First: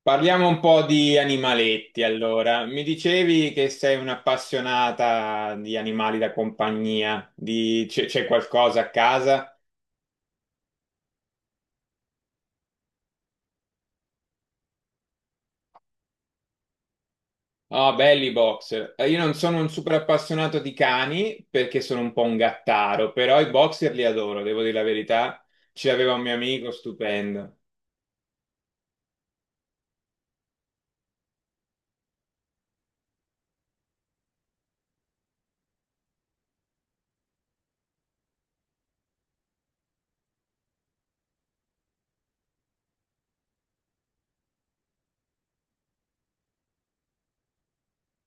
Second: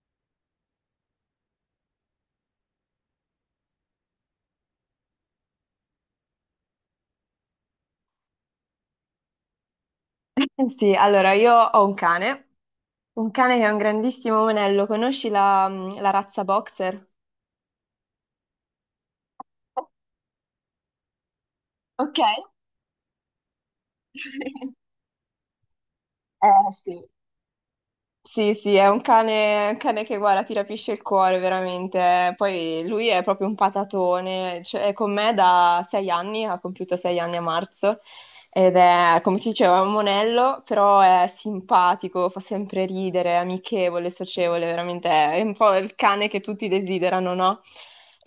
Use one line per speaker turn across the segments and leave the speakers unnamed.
Parliamo un po' di animaletti allora. Mi dicevi che sei un'appassionata di animali da compagnia, c'è qualcosa a casa?
Eh sì, allora io ho un cane che è un grandissimo monello. Conosci la razza boxer?
Ah, belli i boxer. Io non sono un super appassionato di cani perché sono un
Ok.
po' un gattaro, però i boxer li adoro, devo dire la verità. Ce l'aveva un mio amico,
Eh sì,
stupendo.
sì, sì, è un cane che guarda, ti rapisce il cuore veramente. Poi lui è proprio un patatone, cioè, è con me da 6 anni, ha compiuto 6 anni a marzo ed è, come ti dicevo, è un monello, però è simpatico, fa sempre ridere, è amichevole, socievole, veramente è un po' il cane che tutti desiderano, no?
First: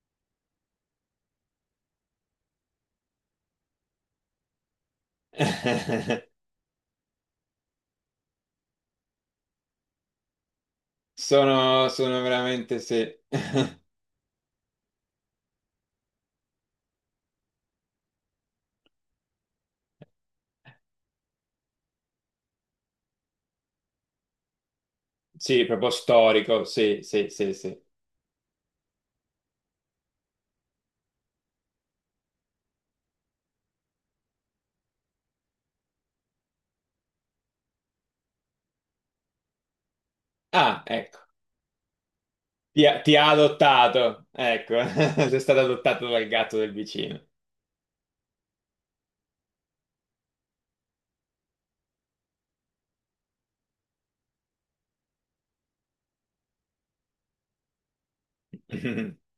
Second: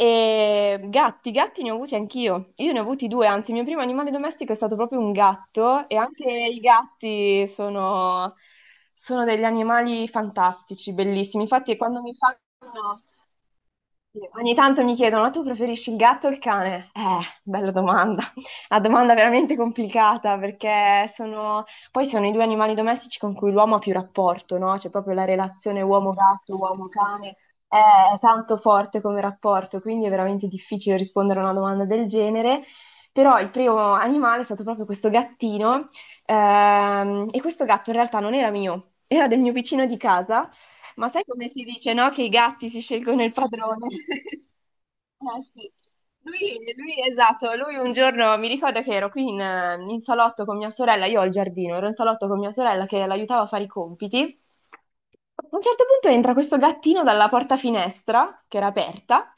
E gatti, gatti ne ho avuti anch'io. Io ne ho avuti due, anzi, il mio primo animale domestico è stato proprio un gatto e anche i gatti sono degli animali fantastici, bellissimi. Infatti,
Sono,
quando mi
sono veramente,
fanno,
sì.
sì, ogni tanto mi chiedono, ma tu preferisci il gatto o il cane? Bella domanda. Una domanda veramente complicata perché sono poi sono i due animali domestici con cui l'uomo ha più rapporto, no? C'è proprio la
Sì,
relazione
proprio
uomo-gatto,
storico, sì, sì,
uomo-cane,
sì, sì.
è tanto forte come rapporto, quindi è veramente difficile rispondere a una domanda del genere. Però il primo animale è stato proprio questo gattino, e questo gatto in realtà non era mio, era del mio vicino di casa,
Ah,
ma
ecco.
sai come si dice, no? Che i gatti si
Ti
scelgono
ha
il padrone.
adottato, ecco, sei
Eh
stato
sì.
adottato dal gatto del vicino.
Esatto, lui un giorno mi ricordo che ero in salotto con mia sorella, io ho il giardino, ero in salotto con mia sorella che l'aiutava a fare i compiti. A un certo punto entra questo gattino dalla porta finestra, che era aperta,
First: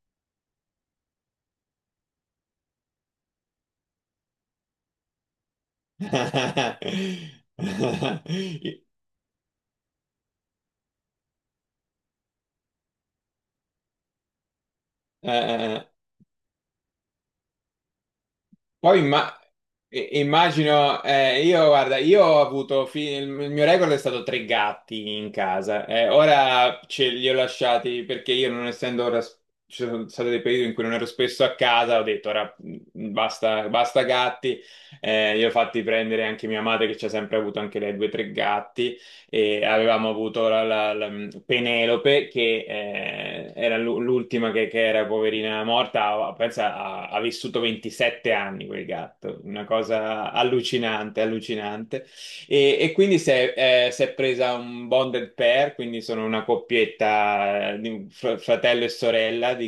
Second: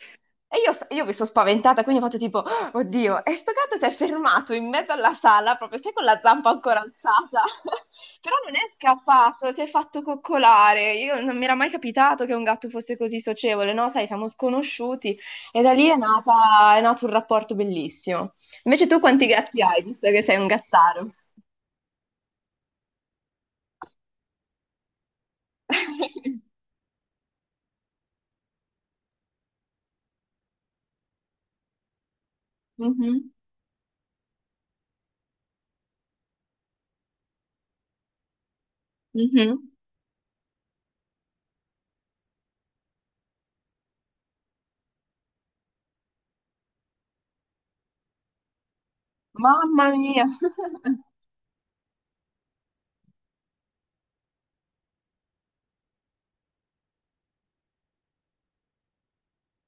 e io mi sono spaventata, quindi ho fatto tipo, oddio, e sto gatto si è fermato in mezzo alla sala, proprio sai con la zampa ancora alzata, però non è scappato, si è fatto coccolare. Io non mi era mai capitato che un gatto fosse così socievole, no? Sai, siamo sconosciuti
Eh,
e da lì
eh,
è nato un rapporto bellissimo. Invece
Poi
tu quanti
imma-
gatti hai, visto che sei un
immagino,
gattaro?
io guarda, io ho avuto, il mio record è stato tre gatti in casa, ora ce li ho lasciati perché io non essendo ora, ci sono stati dei periodi in cui non ero spesso a casa, ho detto ora
Mhm,
basta, basta gatti, li ho fatti prendere anche mia madre che ci ha sempre avuto anche lei due o tre gatti. E
mhm.
avevamo avuto Penelope che era l'ultima che era poverina morta, pensa, ha, ha vissuto 27 anni quel gatto, una
Mamma mia.
cosa allucinante, allucinante. E quindi si è presa un bonded pair, quindi sono una coppietta di un fratello e sorella di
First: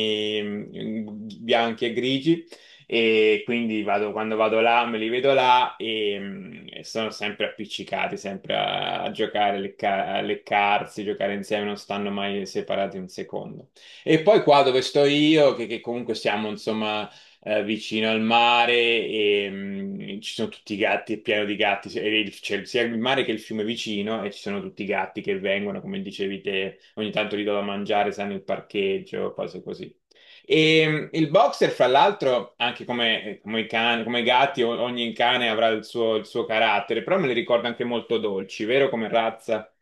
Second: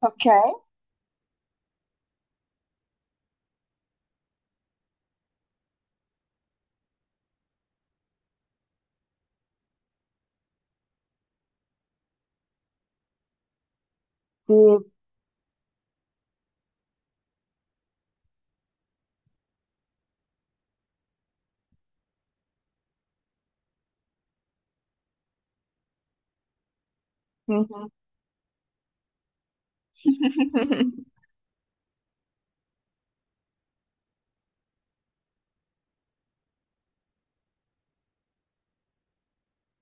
Ok.
bianchi e grigi e quindi quando vado là me li vedo là e sono sempre appiccicati, sempre a, a giocare, a a leccarsi, giocare insieme, non stanno mai separati un secondo. E poi
Sì.
qua dove sto io, che comunque siamo insomma vicino al mare e ci sono tutti i gatti, è pieno di gatti, e c'è sia il mare che il fiume vicino e ci sono tutti i gatti che vengono, come dicevi te, ogni tanto gli do da
Mhm.
mangiare, sanno il parcheggio, cose così. E il boxer, fra l'altro, anche come, come i cani, come i gatti, ogni cane avrà il suo carattere, però me li ricorda anche molto dolci, vero? Come razza.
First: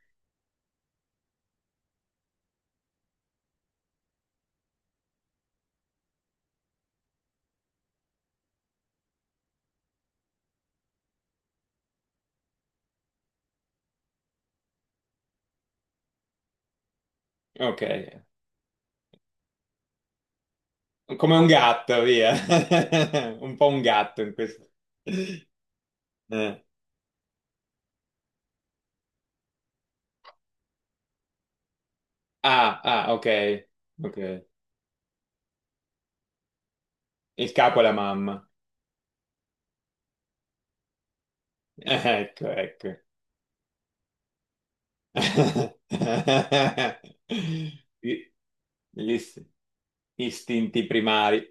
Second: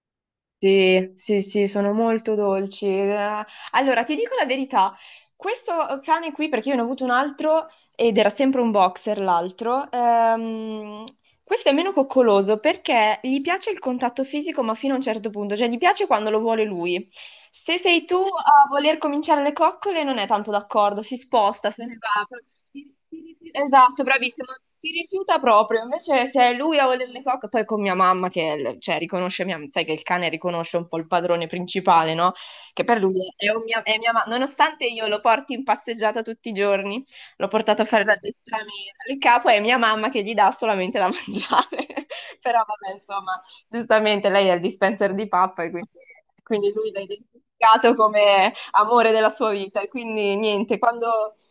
Sì, sì, sì, sono molto dolci. Allora, ti dico la verità, questo cane qui, perché io ne ho avuto un altro ed era sempre un boxer l'altro, questo è meno coccoloso perché gli piace il contatto fisico, ma fino a un certo punto, cioè gli piace quando lo vuole lui. Se
Ok,
sei tu a voler cominciare le coccole, non è tanto d'accordo, si
come un
sposta, se ne
gatto,
va.
via. Un po' un
Esatto,
gatto in
bravissimo,
questo.
ti rifiuta proprio. Invece se è
Eh.
lui a voler le coccole, poi con mia mamma cioè, riconosce, sai che il cane riconosce un po' il padrone principale, no?
Ah,
Che per
ah,
lui
ok.
è, è mia
Ok.
mamma, nonostante io lo porti in passeggiata tutti i giorni. L'ho
Il capo è
portato a
la
fare
mamma.
l'addestramento. Il capo è mia mamma che gli dà solamente da mangiare.
Eh, ecco,
Però vabbè,
ecco.
insomma, giustamente lei è il dispenser di pappa e quindi, quindi lui l'ha identificato
Gli
come amore
gli
della sua vita. E quindi niente,
istinti
quando,
primari.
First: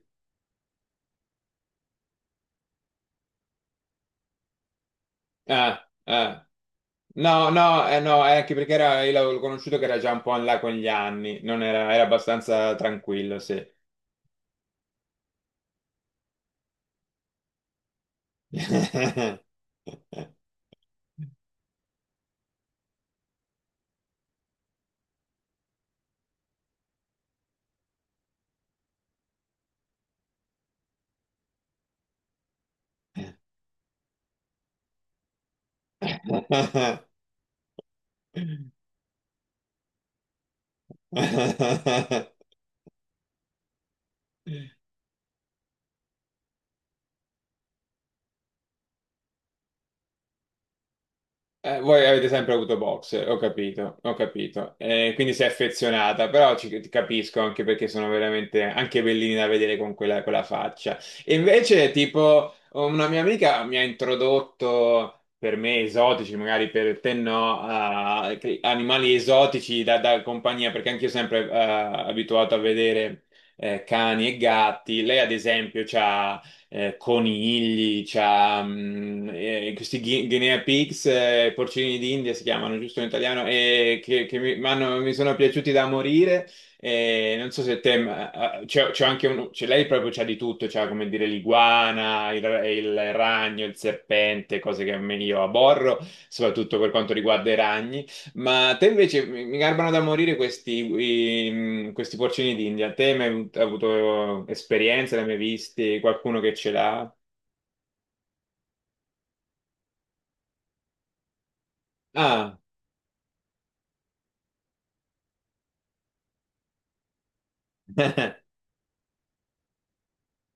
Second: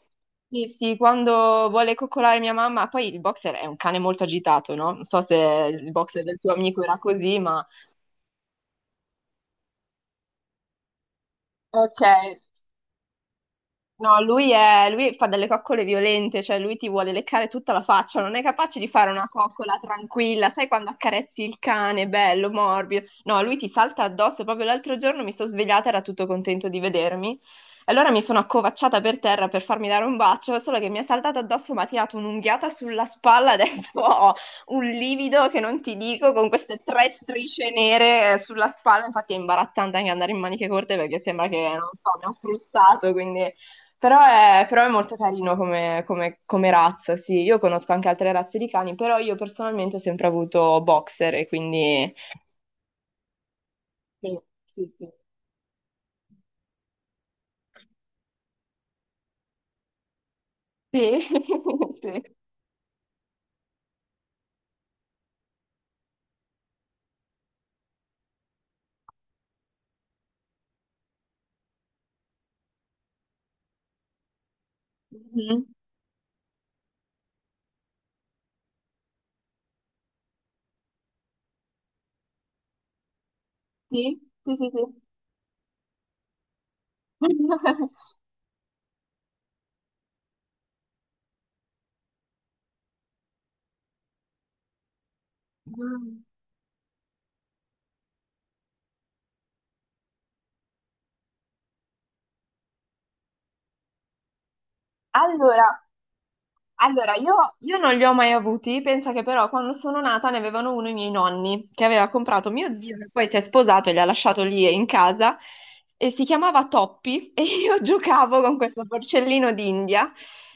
sì, sì, quando vuole coccolare mia mamma, poi il boxer è un cane molto agitato, no? Non so se
Ah,
il boxer del
ah.
tuo amico era così,
No,
ma
no, no, è anche perché era, io l'avevo conosciuto che era già un po' in là con gli anni, non era,
ok.
era abbastanza tranquillo, sì.
No, lui fa delle coccole violente, cioè lui ti vuole leccare tutta la faccia, non è capace di fare una coccola tranquilla, sai quando accarezzi il cane, bello, morbido. No, lui ti salta addosso, proprio l'altro giorno mi sono svegliata, era tutto contento di vedermi. Allora mi sono accovacciata per terra per farmi dare un bacio, solo che mi ha saltato addosso, mi ha tirato un'unghiata sulla spalla, adesso ho un livido che non ti dico, con queste tre strisce nere sulla spalla, infatti è imbarazzante anche andare in maniche corte perché sembra che, non so, mi ha frustato, quindi però è, però è molto carino come razza, sì. Io conosco anche altre razze di cani, però io personalmente ho sempre avuto boxer e
Voi
quindi
avete sempre avuto box, ho capito, ho
sì,
capito.
sì, sì.
Quindi sei affezionata, però ci, ti capisco anche perché sono veramente anche bellini da vedere con quella, quella faccia.
Sì,
E invece,
sì.
tipo, una mia amica mi ha introdotto, per me esotici, magari per te no, a animali esotici da, da compagnia, perché anch'io sempre abituato a vedere cani e gatti. Lei, ad
Mhm.
esempio, c'ha conigli, c'ha, questi guinea pigs, porcini d'India si chiamano giusto in italiano, e
Sì,
che
sì,
mi,
sì, sì.
mi sono piaciuti da morire. E non so se te, c'è anche uno, lei proprio c'ha di tutto, c'ha come dire l'iguana, il ragno, il serpente, cose che io aborro, soprattutto per quanto riguarda i ragni. Ma te invece mi garbano da morire questi, questi porcini d'India. Te mi hai mai avuto esperienze, ne hai mai
Allora,
visti? Qualcuno che ce l'ha?
allora, io non li ho mai avuti, pensa che però quando sono nata ne avevano uno i miei nonni, che aveva comprato
Ah,
mio zio, che poi si è sposato e li ha lasciato lì in casa, e si chiamava Toppi, e io giocavo con questo porcellino d'India,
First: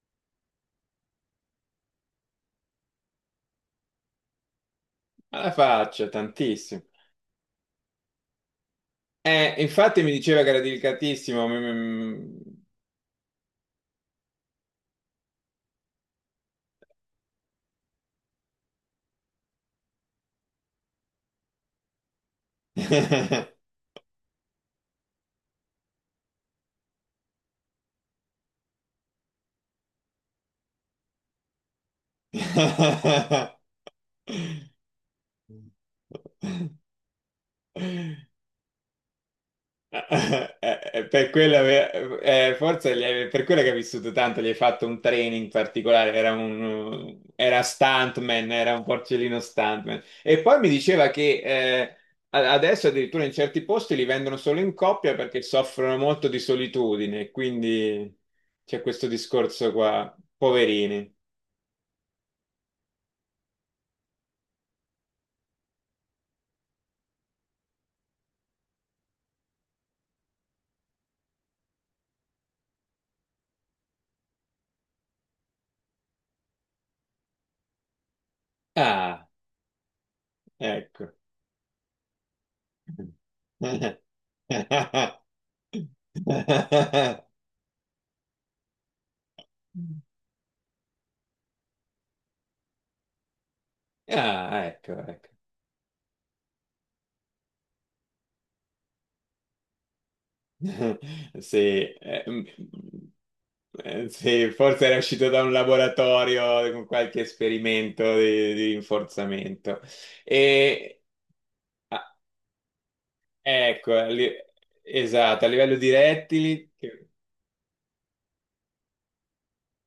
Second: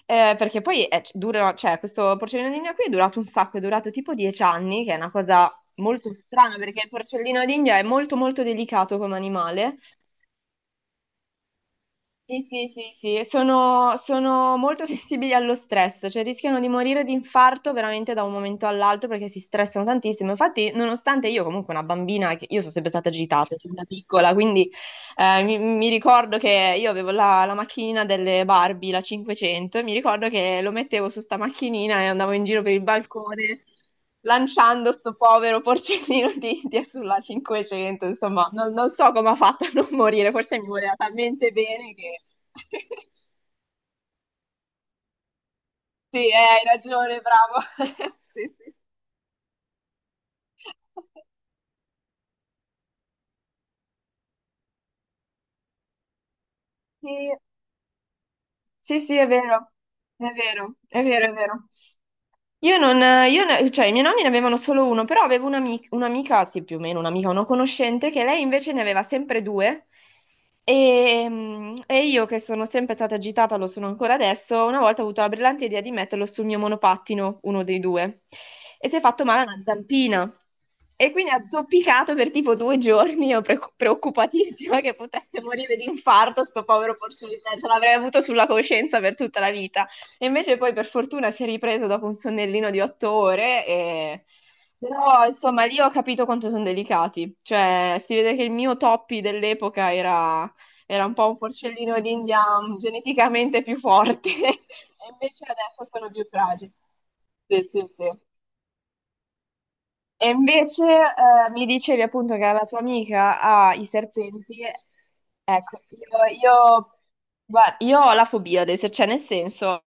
perché poi è, dura, cioè, questo porcellino d'India qui è durato un sacco, è durato tipo 10 anni, che è una
alla
cosa
faccia,
molto strana,
tantissimo.
perché il porcellino d'India è molto molto delicato come animale,
Infatti mi diceva che era delicatissimo.
sì, sì, sì, sì, e sono molto sensibili allo stress, cioè rischiano di morire di infarto veramente da un momento all'altro perché si stressano tantissimo. Infatti, nonostante io comunque una bambina, io sono sempre stata
Mi-
agitata fin da piccola, quindi mi ricordo che io avevo la macchinina delle Barbie, la 500, e mi ricordo che lo mettevo su sta macchinina e andavo in giro per il balcone lanciando sto povero porcellino di
mi-
India sulla 500, insomma, non so come ha fatto a non morire, forse mi voleva
Per
talmente
quello,
bene che
per quello che hai vissuto tanto, gli hai fatto un training particolare,
sì,
era
hai
un,
ragione,
era
bravo. Sì,
stuntman, era
sì.
un porcellino stuntman. E poi mi diceva che adesso addirittura in certi posti li vendono solo in coppia perché soffrono molto di solitudine,
Sì,
quindi c'è
sì,
questo
sì, è
discorso
vero,
qua,
è vero, è
poverini.
vero, è vero. Io non, cioè, i miei nonni ne avevano solo uno, però avevo un'amica, sì, più o meno un'amica, una conoscente, che lei invece ne aveva sempre due. E, mm, e io, che sono sempre stata agitata, lo sono ancora adesso, una volta ho avuto la brillante idea di metterlo sul mio monopattino, uno dei due, e si è fatto
Ah,
male a una zampina. E
ecco.
quindi ha zoppicato per tipo 2 giorni, io preoccupatissima che potesse morire di infarto, sto povero porcino, cioè, ce l'avrei avuto sulla coscienza per tutta la vita. E invece poi per fortuna si è ripreso dopo un sonnellino di 8 ore e
Ah, ecco,
però
ecco.
insomma lì ho capito quanto sono delicati, cioè si vede che il mio Toppi dell'epoca era, era un po' un
Sì,
porcellino d'India mm, geneticamente più forte
sì,
e
forse era uscito da
invece
un
adesso sono più
laboratorio
fragili.
con qualche
Sì, sì,
esperimento
sì.
di rinforzamento.
E invece
E
mi dicevi
ah,
appunto che la tua amica ha i
ecco, a li-
serpenti.
esatto, a livello
Ecco,
di rettili,
guarda, io ho la fobia adesso, cioè nel senso,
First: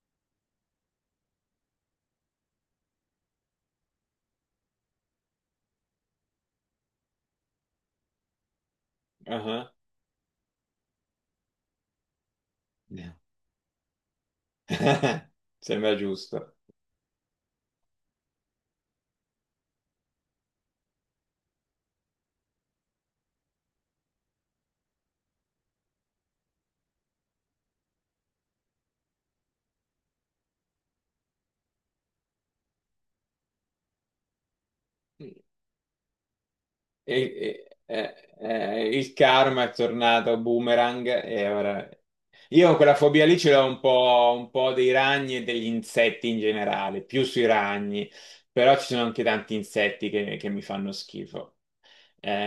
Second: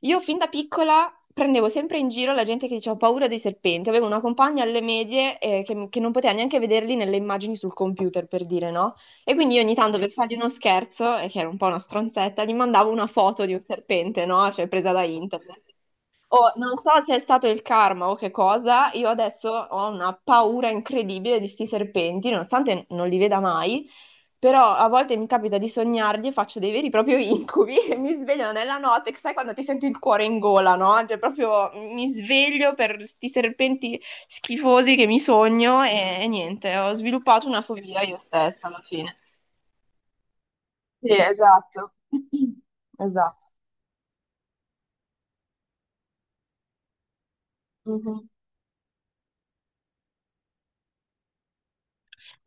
io fin da piccola prendevo sempre in giro la gente che diceva ho paura dei serpenti. Avevo una compagna alle medie che non poteva neanche vederli nelle immagini sul computer, per dire, no? E
ah,
quindi io
ah.
ogni tanto per fargli uno scherzo, e che era un po' una stronzetta, gli mandavo una foto di un serpente, no? Cioè presa da internet.
Sembra
Oh,
giusto.
non so se è stato il karma o che cosa, io adesso ho una paura incredibile di sti serpenti, nonostante non li veda mai, però a volte mi capita di sognarli e faccio dei veri e propri incubi e mi sveglio nella notte, sai quando ti senti il cuore in gola, no? Cioè proprio mi sveglio per sti serpenti schifosi che mi sogno e niente, ho sviluppato una fobia io stessa alla
Il
fine.
karma è tornato boomerang
Sì,
e ora...
esatto.
Io quella fobia lì
Esatto.
ce l'ho un po' dei ragni e degli insetti in generale, più sui ragni,
Mhm.
però ci sono anche tanti insetti che mi fanno schifo.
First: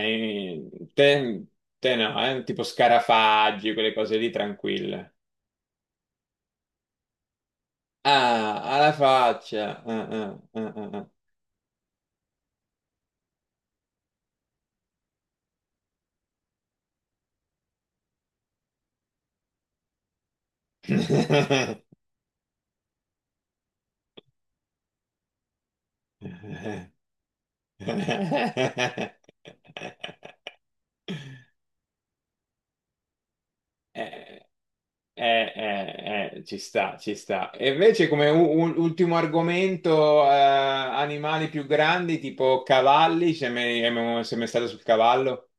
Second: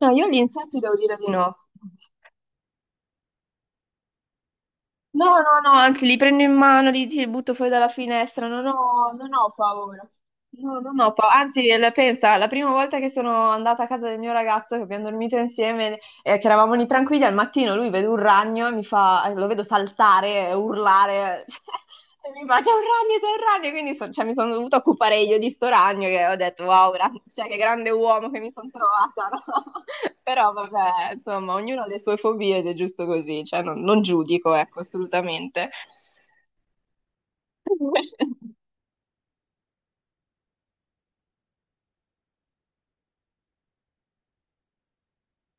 No, io gli insetti devo dire di
te,
no.
te no, tipo scarafaggi, quelle cose lì tranquille.
No, no, no, anzi, li prendo in mano, li butto fuori dalla finestra,
Ah, alla
non ho
faccia.
paura.
Ah, ah, ah,
No,
ah,
non
ah.
ho paura. Anzi, pensa, la prima volta che sono andata a casa del mio ragazzo, che abbiamo dormito insieme, che eravamo lì tranquilli, al mattino lui vede un ragno e mi fa, lo vedo saltare, urlare, e mi fa c'è un ragno, quindi cioè, mi sono dovuta occupare io di sto ragno che ho detto wow, cioè, che grande uomo che mi sono trovata, no? Però vabbè, insomma, ognuno ha le sue fobie ed è giusto così, cioè non
Eh,
giudico, ecco,
eh,
assolutamente.
ci sta, ci sta. E invece come ultimo argomento, animali più grandi, tipo cavalli, se mai stato sul cavallo?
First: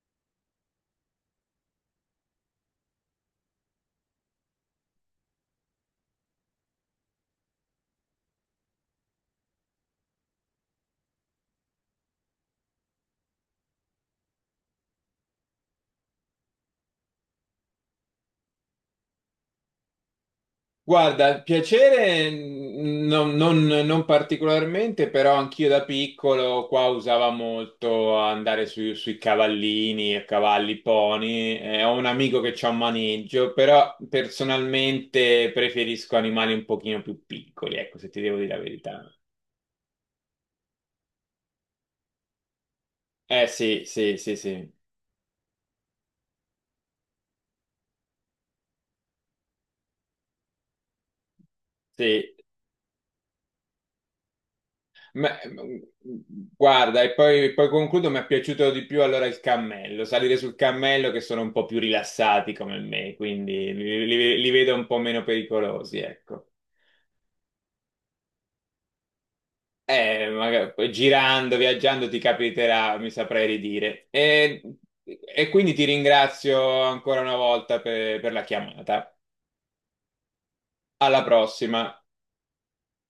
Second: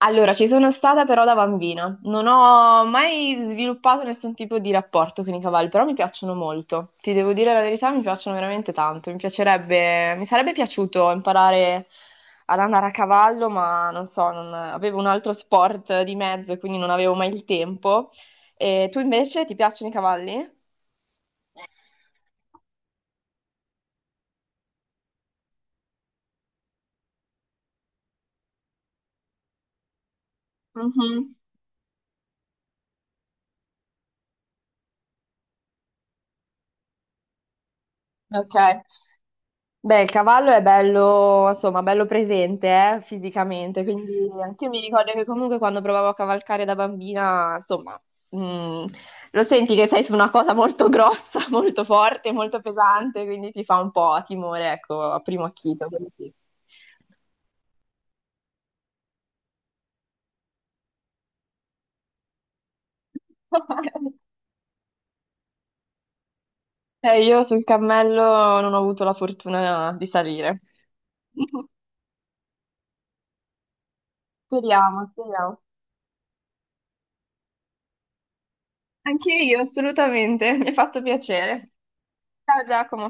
Allora, ci sono stata però da bambina. Non ho mai sviluppato nessun tipo di rapporto con i cavalli, però mi piacciono molto. Ti devo dire la verità, mi piacciono veramente tanto. Mi piacerebbe, mi sarebbe piaciuto imparare ad andare a cavallo, ma non so, avevo un altro sport di mezzo, quindi non avevo mai il tempo. E tu invece ti piacciono i cavalli?
Guarda, piacere non, non particolarmente, però anch'io da piccolo qua usava molto andare sui cavallini, a cavalli,
Mhm.
pony. Ho un amico che c'ha un maneggio, però personalmente preferisco animali un pochino più piccoli, ecco, se ti devo dire
Ok.
la verità.
Beh, il cavallo è bello, insomma, bello presente,
Eh
fisicamente,
sì, sì,
quindi
sì,
anche io
sì,
mi ricordo che comunque quando provavo a cavalcare da bambina, insomma, mm, lo senti che sei su una cosa molto grossa, molto forte,
sì.
molto pesante, quindi ti fa un po' timore, ecco, a
Ma-
primo acchito, quello sì.
guarda, e poi, poi concludo, mi è piaciuto di più allora il cammello, salire sul cammello che sono un po' più rilassati come me, quindi li, li vedo un po' meno pericolosi, ecco.
Io sul cammello non ho avuto la fortuna di salire.
Magari, poi girando, viaggiando ti capiterà, mi saprei ridire.
Speriamo,
E
speriamo.
quindi ti ringrazio ancora una volta per la chiamata.
Anche io, assolutamente, mi ha fatto
Alla
piacere.
prossima.
Ciao Giacomo.